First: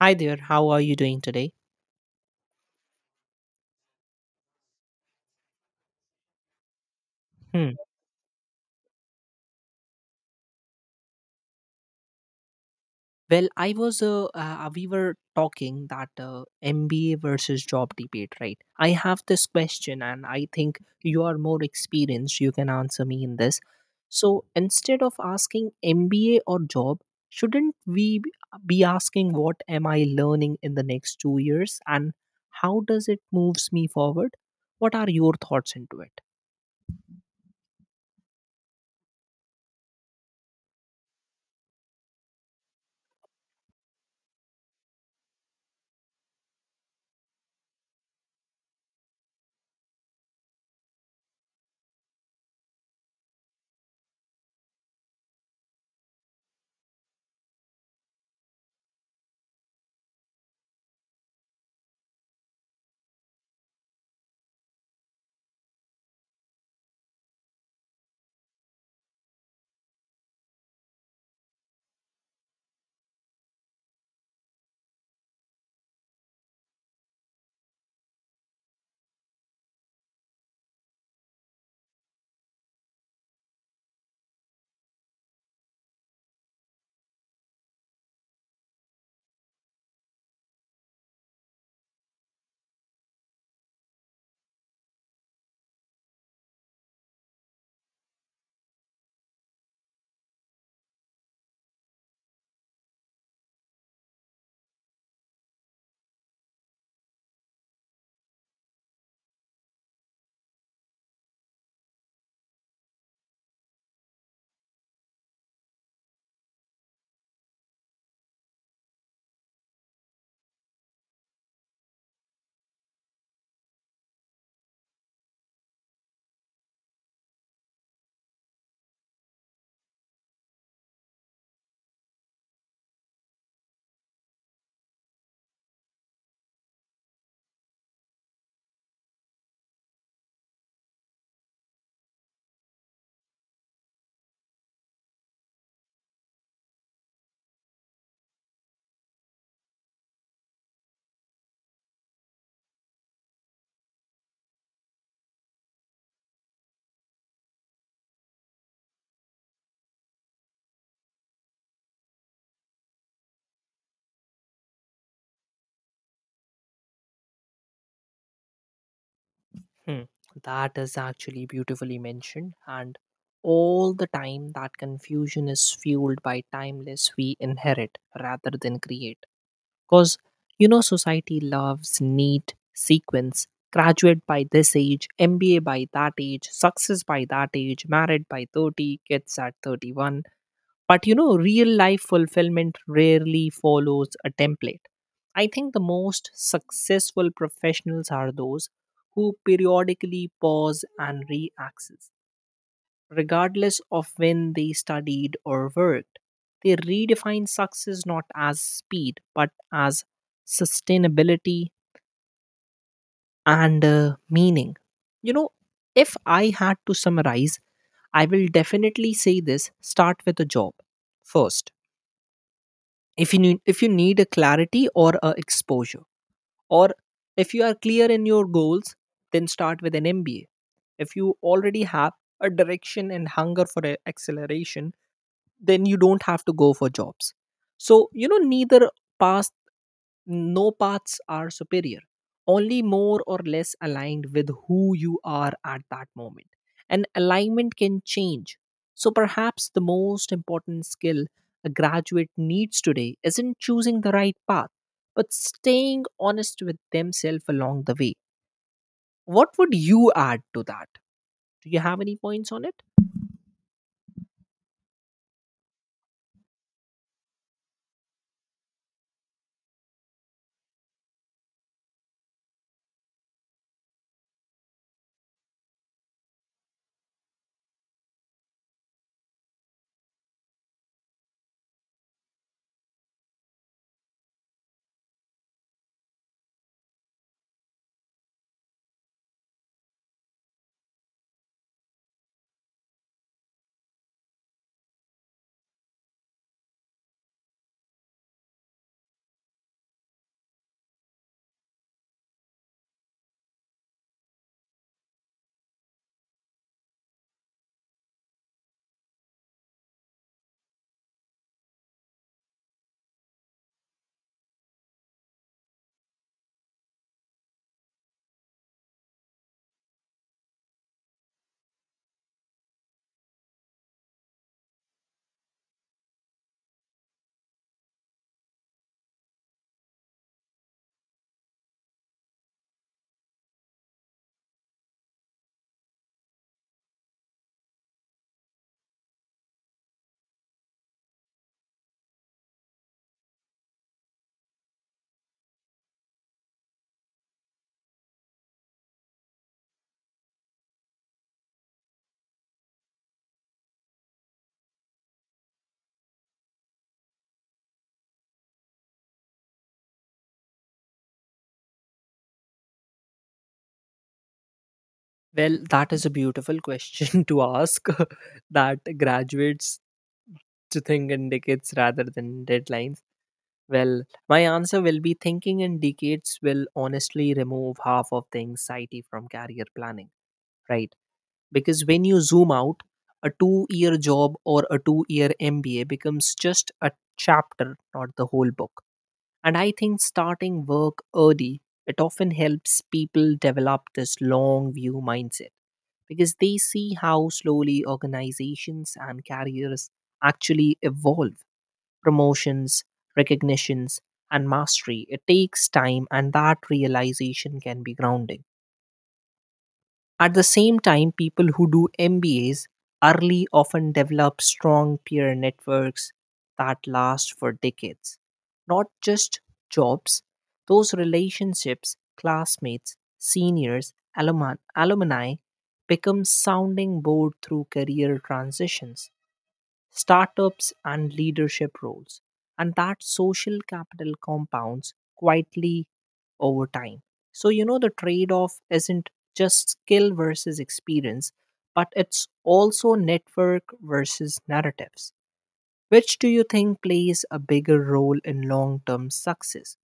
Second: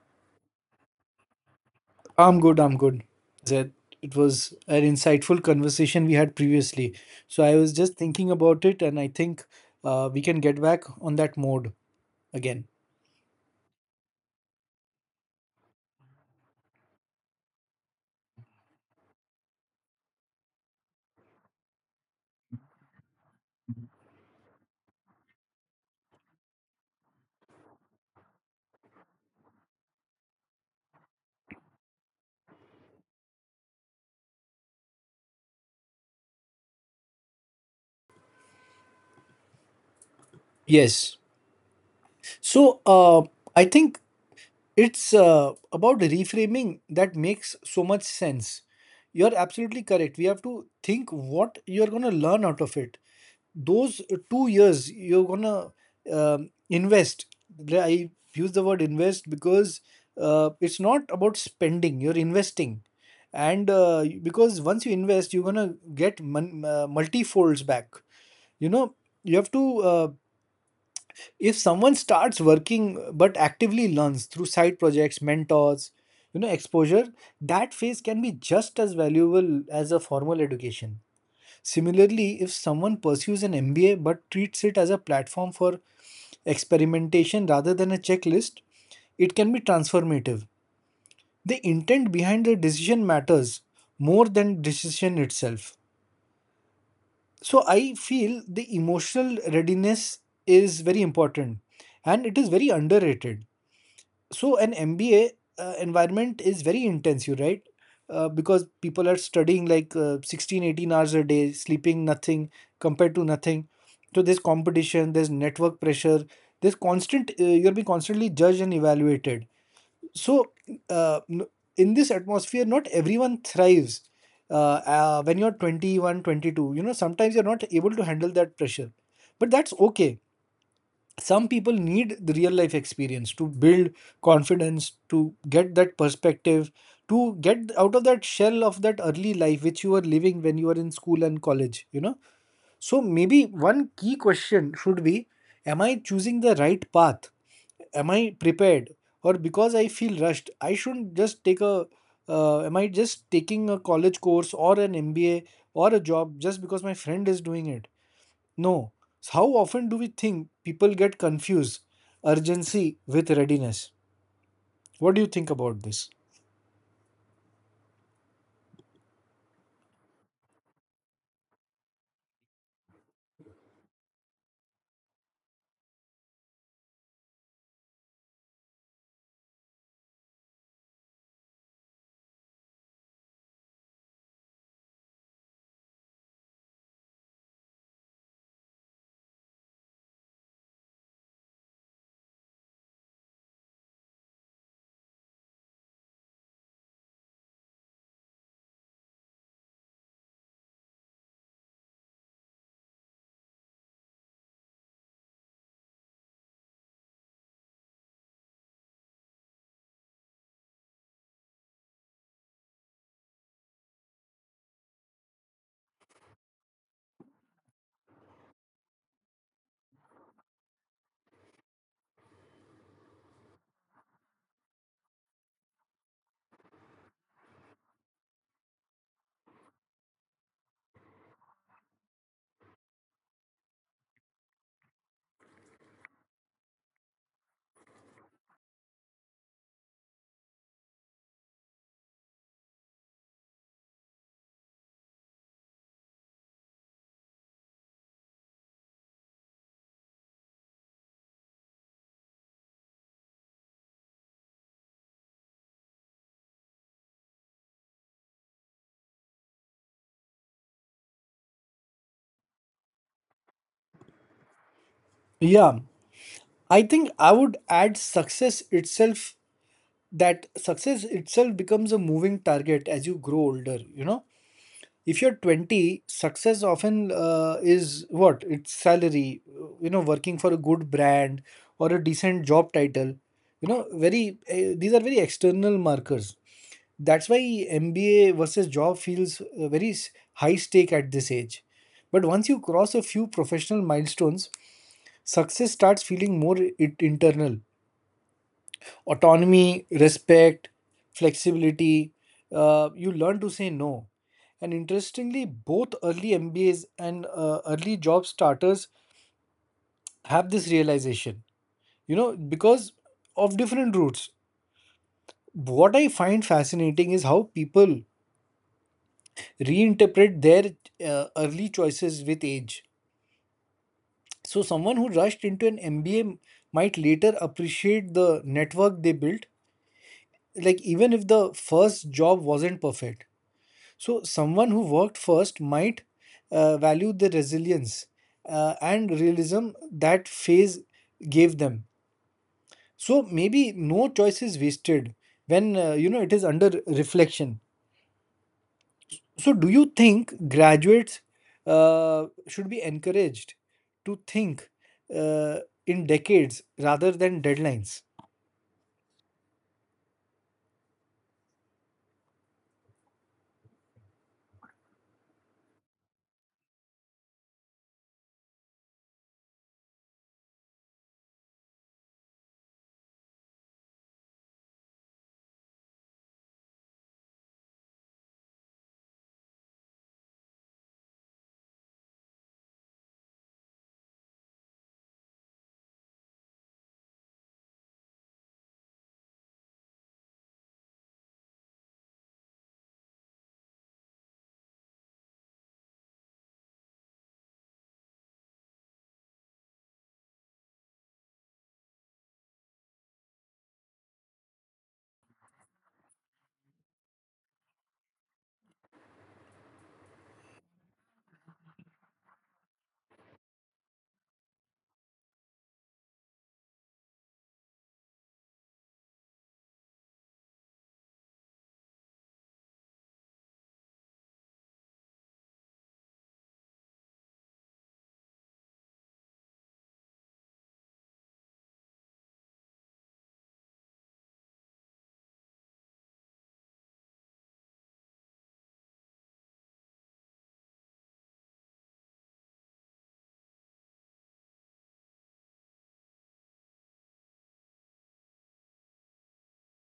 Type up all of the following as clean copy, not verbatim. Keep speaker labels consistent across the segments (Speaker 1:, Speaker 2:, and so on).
Speaker 1: Hi there, how are you doing today?
Speaker 2: I'm good, I'm good. That it was an insightful conversation we had previously. So I
Speaker 1: Hmm.
Speaker 2: was just thinking about it, and I think we can get back on that mode again.
Speaker 1: Well, I was, we were talking that MBA versus job debate, right? I have this question, and I think you are more experienced. You can answer me in this. So instead of asking MBA or job, shouldn't we b- be asking what am I learning in the next two years and how does it moves me forward? What are your thoughts into it?
Speaker 2: Yes. So I think it's about reframing that makes so much sense. You're absolutely correct. We have to think what you're going to learn out of it. Those 2 years you're gonna invest. Like, I use the word invest because it's not about spending, you're investing. And because once you invest, you're gonna get multi folds back, you know. You have to, if someone starts working but actively learns through side projects, mentors, you know, exposure, that phase can be just as valuable as a formal education. Similarly, if someone pursues an MBA but treats it as a platform for experimentation rather than a checklist, it can be transformative. The intent behind the decision matters more than decision itself. So I feel the emotional readiness is very important, and it is very underrated. So an MBA environment is very intensive, right? Because people are studying like 16, 18 hours a day, sleeping nothing compared to nothing. So there's competition, there's network pressure, there's constant, you're being constantly judged and evaluated. So uh, n- in this atmosphere, not everyone thrives. When you're 21, 22, you know, sometimes you're not able to handle that pressure. But that's okay, some people need the real life experience to build confidence, to get that perspective, to get out of that shell of that early life which you were living when you were in school and college, you know. So maybe one key question should be, am I choosing the right path? Am I prepared? Or because I feel rushed, I shouldn't just take a, am I just taking a college course or an MBA or a job just because my friend is doing it? No. How often do we think people get confused urgency with readiness? What do you think about this?
Speaker 1: Hmm, That is actually beautifully mentioned. And all the time, that confusion is fueled by timeless we inherit rather than create. Because, you know, society loves neat sequence, graduate by this age, MBA by that age, success by that age, married by 30, kids at 31. But, you know, real life fulfillment rarely follows a template. I think the most successful professionals are those who periodically pause and re-access, regardless of when they studied or worked. They redefine success not as speed, but as sustainability and meaning. You know, if I had to summarize, I will definitely say this, start with a job first. If you need a clarity or a exposure, or if you are clear in your goals, then start with an MBA. If you already have a direction and hunger for acceleration, then you don't have to go for jobs. So, you know, neither path no paths are superior, only more or less aligned with who you are at that moment. And alignment can change. So perhaps the most important skill a graduate needs today isn't choosing the right path, but staying honest with themselves along the way. What would you add to that? Do you have any points on it?
Speaker 2: Yeah, I think I would add success itself, that success itself becomes a moving target as you grow older, you know. If you're 20, success often is what? It's salary, you know, working for a good brand or a decent job title. You know, very these are very external markers. That's why MBA versus job feels high stake at this age. But once you cross a few professional milestones, success starts feeling more it internal. Autonomy, respect, flexibility. You learn to say no. And interestingly, both early MBAs and early job starters have this realization. You know, because of different routes. What I find fascinating is how people reinterpret their early choices with age. So, someone who rushed into an MBA might later appreciate the network they built, like even if the first job wasn't perfect. So, someone who worked first might value the resilience and realism that phase gave them. So, maybe no choice is wasted when you know, it is under reflection. So, do you think graduates should be encouraged to think uh, in decades rather than deadlines?
Speaker 1: Well, that is a beautiful question to ask that graduates to think in decades rather than deadlines. Well, my answer will be, thinking in decades will honestly remove half of the anxiety from career planning, right? Because when you zoom out, a two-year job or a two-year MBA becomes just a chapter, not the whole book. And I think starting work early, it often helps people develop this long view mindset, because they see how slowly organizations and careers actually evolve. Promotions, recognitions, and mastery. It takes time, and that realization can be grounding. At the same time, people who do MBAs early often develop strong peer networks that last for decades. Not just jobs, those relationships, classmates, seniors, alumni become sounding board through career transitions, startups, and leadership roles. And that social capital compounds quietly over time. So, you know, the trade off isn't just skill versus experience, but it's also network versus narratives. Which do you think plays a bigger role in long term success?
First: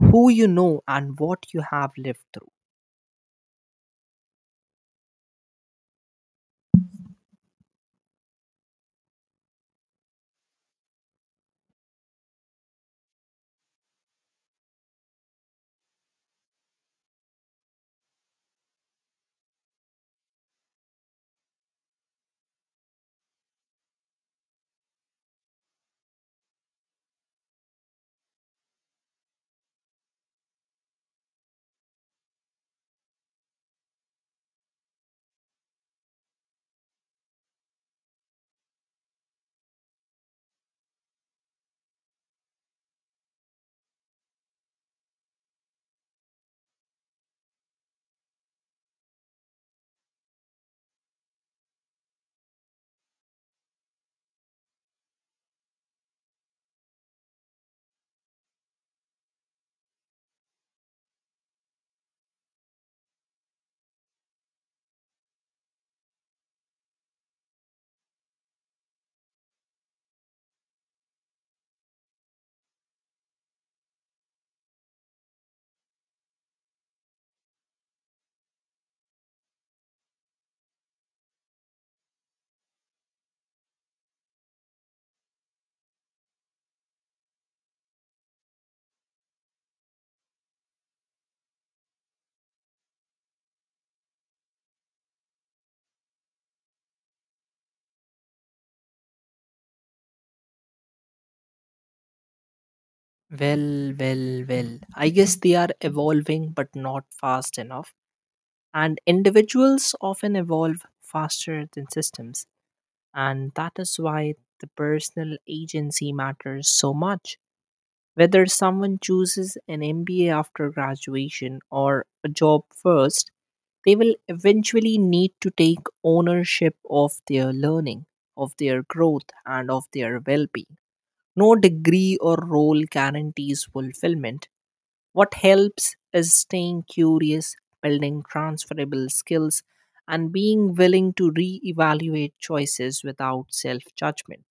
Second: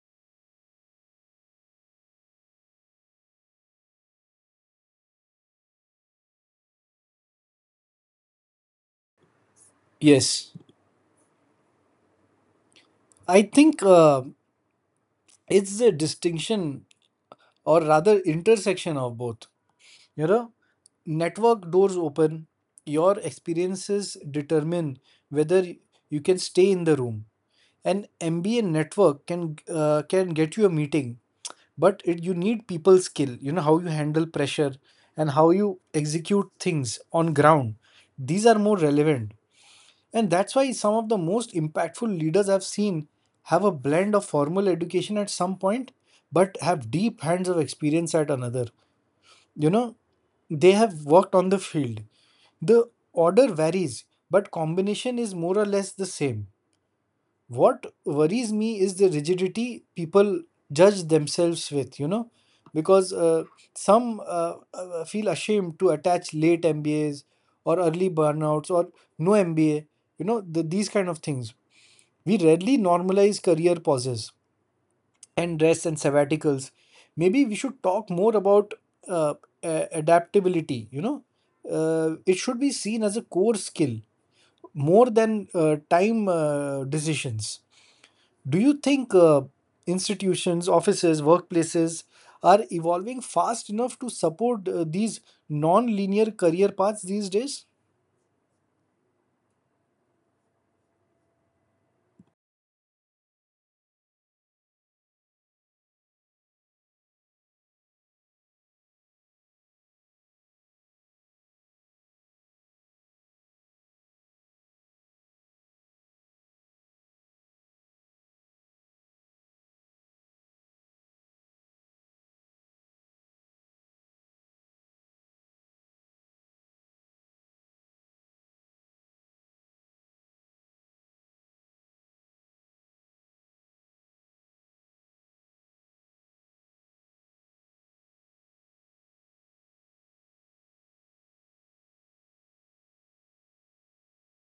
Speaker 1: Who you know and what you have lived through?
Speaker 2: Yes, I think it's a distinction, or rather intersection of both. You know, network doors open, your experiences determine whether you can stay in the room. An MBA network can get you a meeting, but it, you need people skill, you know, how you handle pressure and how you execute things on ground, these are more relevant. And that's why some of the most impactful leaders I've seen have a blend of formal education at some point but have deep hands of experience at another, you know. They have worked on the field. The order varies, but combination is more or less the same. What worries me is the rigidity people judge themselves with, you know. Because some feel ashamed to attach late MBAs or early burnouts or no MBA, you know, these kind of things. We rarely normalize career pauses and rests and sabbaticals. Maybe we should talk more about uh, adaptability, you know. Uh, it should be seen as a core skill more than time decisions. Do you think institutions, offices, workplaces are evolving fast enough to support these non linear career paths these days?
Speaker 1: Well, well, well. I guess they are evolving, but not fast enough. And individuals often evolve faster than systems. And that is why the personal agency matters so much. Whether someone chooses an MBA after graduation or a job first, they will eventually need to take ownership of their learning, of their growth, and of their well being. No degree or role guarantees fulfillment, what helps is staying curious, building transferable skills, and being willing to reevaluate choices without self judgment.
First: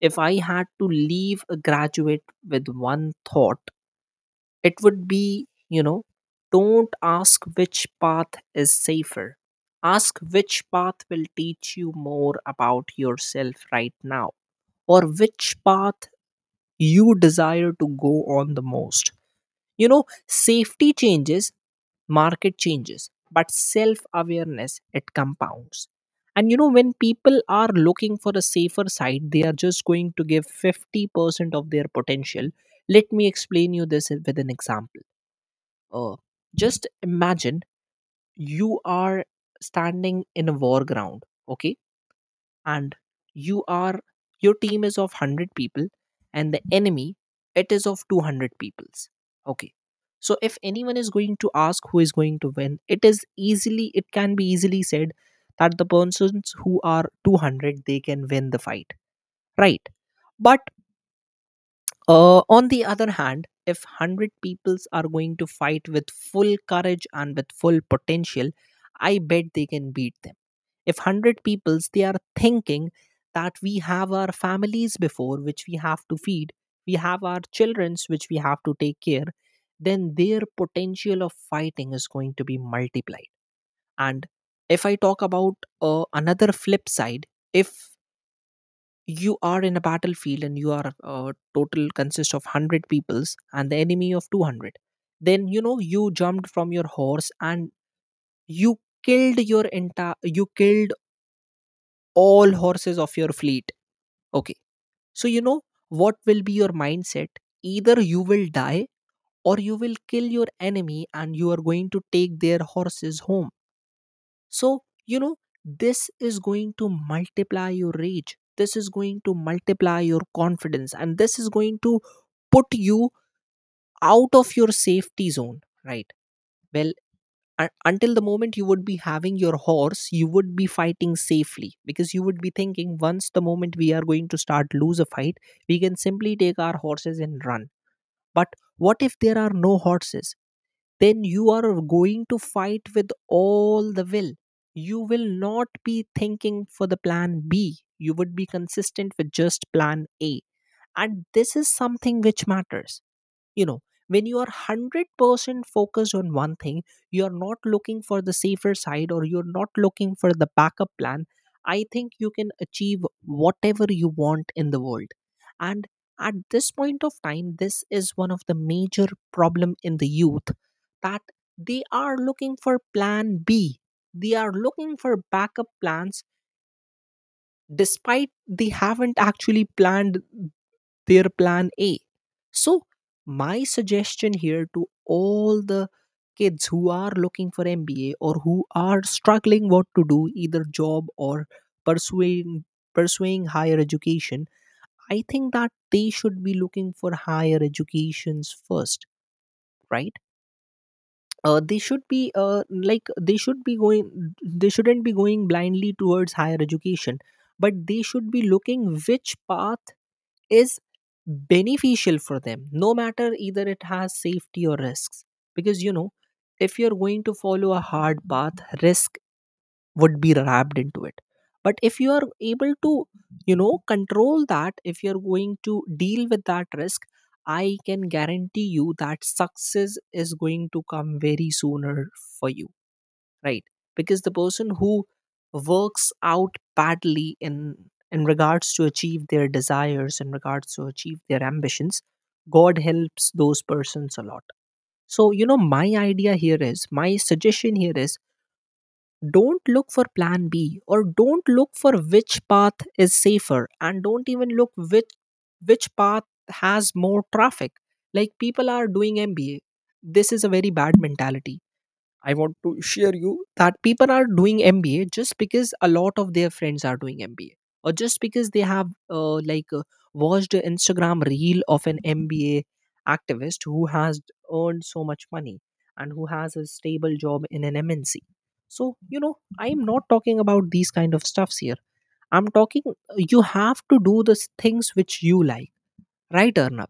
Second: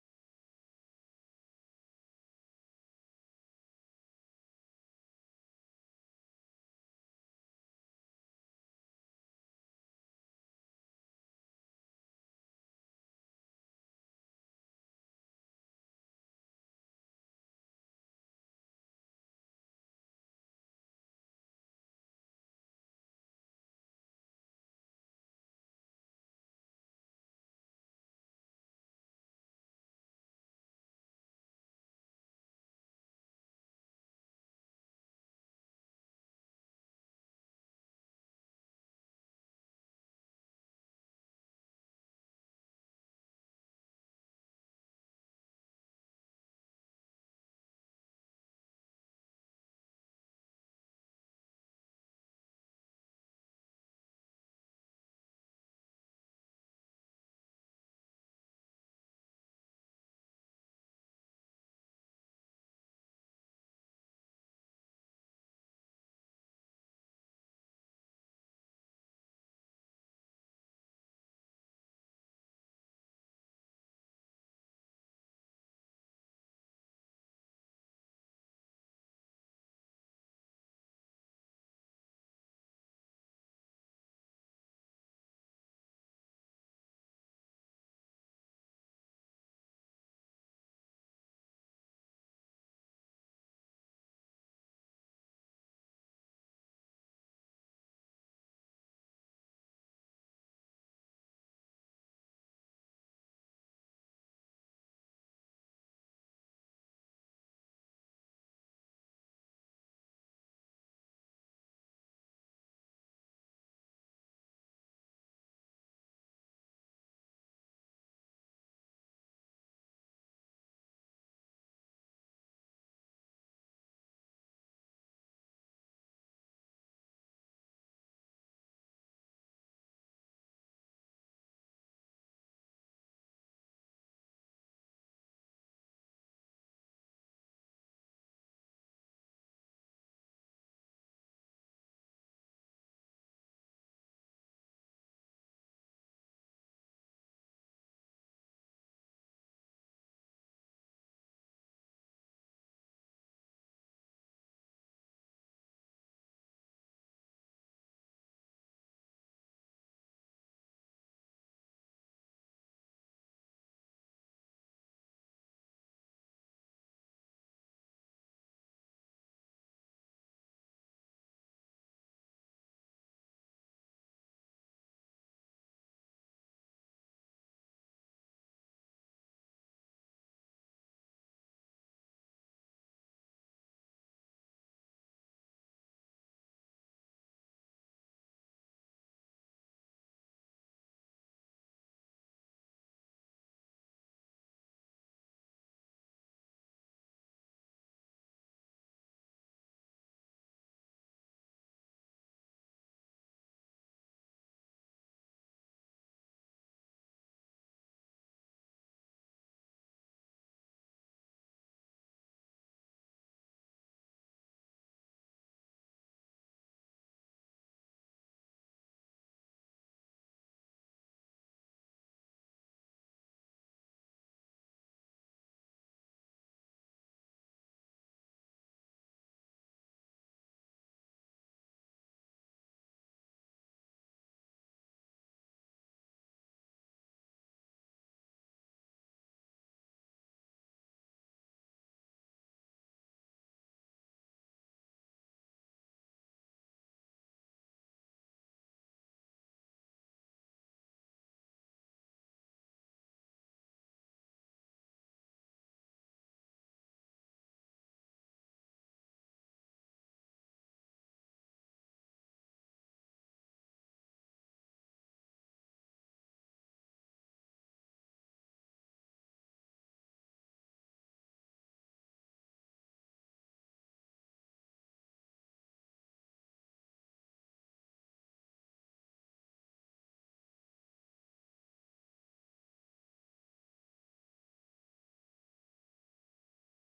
Speaker 1: If I had to leave a graduate with one thought, it would be, you know, don't ask which path is safer. Ask which path will teach you more about yourself right now, or which path you desire to go on the most. You know, safety changes, market changes, but self awareness, it compounds. And you know, when people are looking for a safer side, they are just going to give 50% of their potential. Let me explain you this with an example. Uh, just imagine you are standing in a war ground, okay? And you are your team is of 100 people and the enemy, it is of 200 peoples, okay. So if anyone is going to ask who is going to win, it is easily it can be easily said that the persons who are 200, they can win the fight, right? But on the other hand, if 100 peoples are going to fight with full courage and with full potential, I bet they can beat them. If 100 peoples, they are thinking that we have our families before which we have to feed, we have our childrens which we have to take care, then their potential of fighting is going to be multiplied. And if I talk about another flip side, if you are in a battlefield and you are total consist of 100 peoples and the enemy of 200, then you know, you jumped from your horse and you killed your entire you killed all horses of your fleet. Okay. So, you know, what will be your mindset? Either you will die or you will kill your enemy and you are going to take their horses home. So, you know, this is going to multiply your rage. This is going to multiply your confidence and this is going to put you out of your safety zone, right? Well, until the moment you would be having your horse, you would be fighting safely, because you would be thinking, once the moment we are going to start lose a fight, we can simply take our horses and run. But what if there are no horses? Then you are going to fight with all the will. You will not be thinking for the plan b, you would be consistent with just plan a. And this is something which matters, you know. When you are 100% focused on one thing, you are not looking for the safer side or you're not looking for the backup plan, I think you can achieve whatever you want in the world. And at this point of time, this is one of the major problem in the youth, that they are looking for plan b, they are looking for backup plans, despite they haven't actually planned their plan A. So, my suggestion here to all the kids who are looking for MBA or who are struggling what to do, either job or pursuing pursuing higher education, I think that they should be looking for higher educations first, right? They should be like they should be going they shouldn't be going blindly towards higher education, but they should be looking which path is beneficial for them, no matter either it has safety or risks. Because you know, if you're going to follow a hard path, risk would be wrapped into it. But if you are able to, you know, control that, if you're going to deal with that risk, I can guarantee you that success is going to come very sooner for you, right? Because the person who works out badly in regards to achieve their desires, in regards to achieve their ambitions, god helps those persons a lot. So you know, my idea here is, my suggestion here is, don't look for plan b or don't look for which path is safer, and don't even look which path has more traffic, like people are doing mba. This is a very bad mentality. I want to share you that people are doing MBA just because a lot of their friends are doing MBA, or just because they have like watched an Instagram reel of an MBA activist who has earned so much money and who has a stable job in an MNC. So you know, I am not talking about these kind of stuffs here. I'm talking. You have to do the things which you like, right Arnab?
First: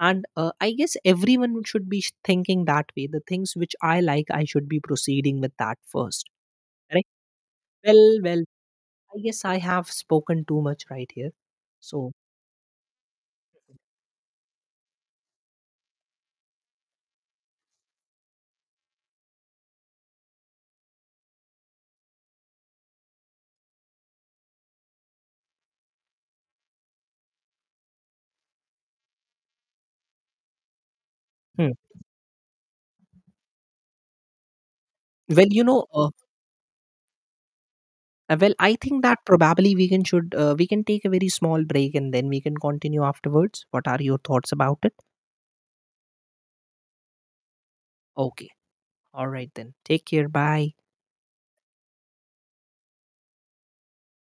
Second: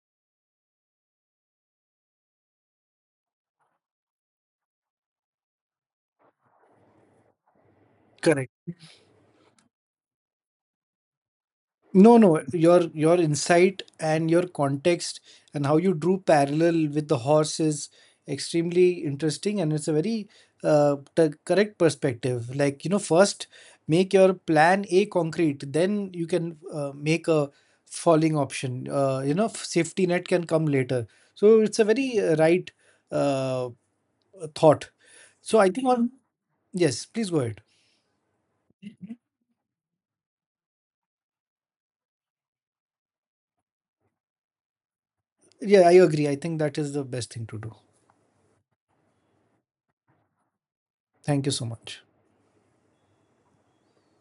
Speaker 1: And I guess everyone should be thinking that way, the things which I like, I should be proceeding with that first, right? Well, well,
Speaker 2: Correct.
Speaker 1: I guess I have spoken too much right here, so.
Speaker 2: No, no, your insight and your context and how you drew parallel with the horse is extremely interesting, and it's a very correct perspective. Like you know, first make your plan A concrete, then you can make a falling option. You know, safety net can come later. So
Speaker 1: Hmm.
Speaker 2: it's a very right uh, thought.
Speaker 1: Well
Speaker 2: So
Speaker 1: you
Speaker 2: I
Speaker 1: know,
Speaker 2: think on yes, please go ahead.
Speaker 1: well I think that probably we can take a very small break and then we can continue afterwards. What are your thoughts about it?
Speaker 2: Yeah, I agree. I think that is the best thing to do.
Speaker 1: Okay, all right then, take care, bye.
Speaker 2: Thank you so much.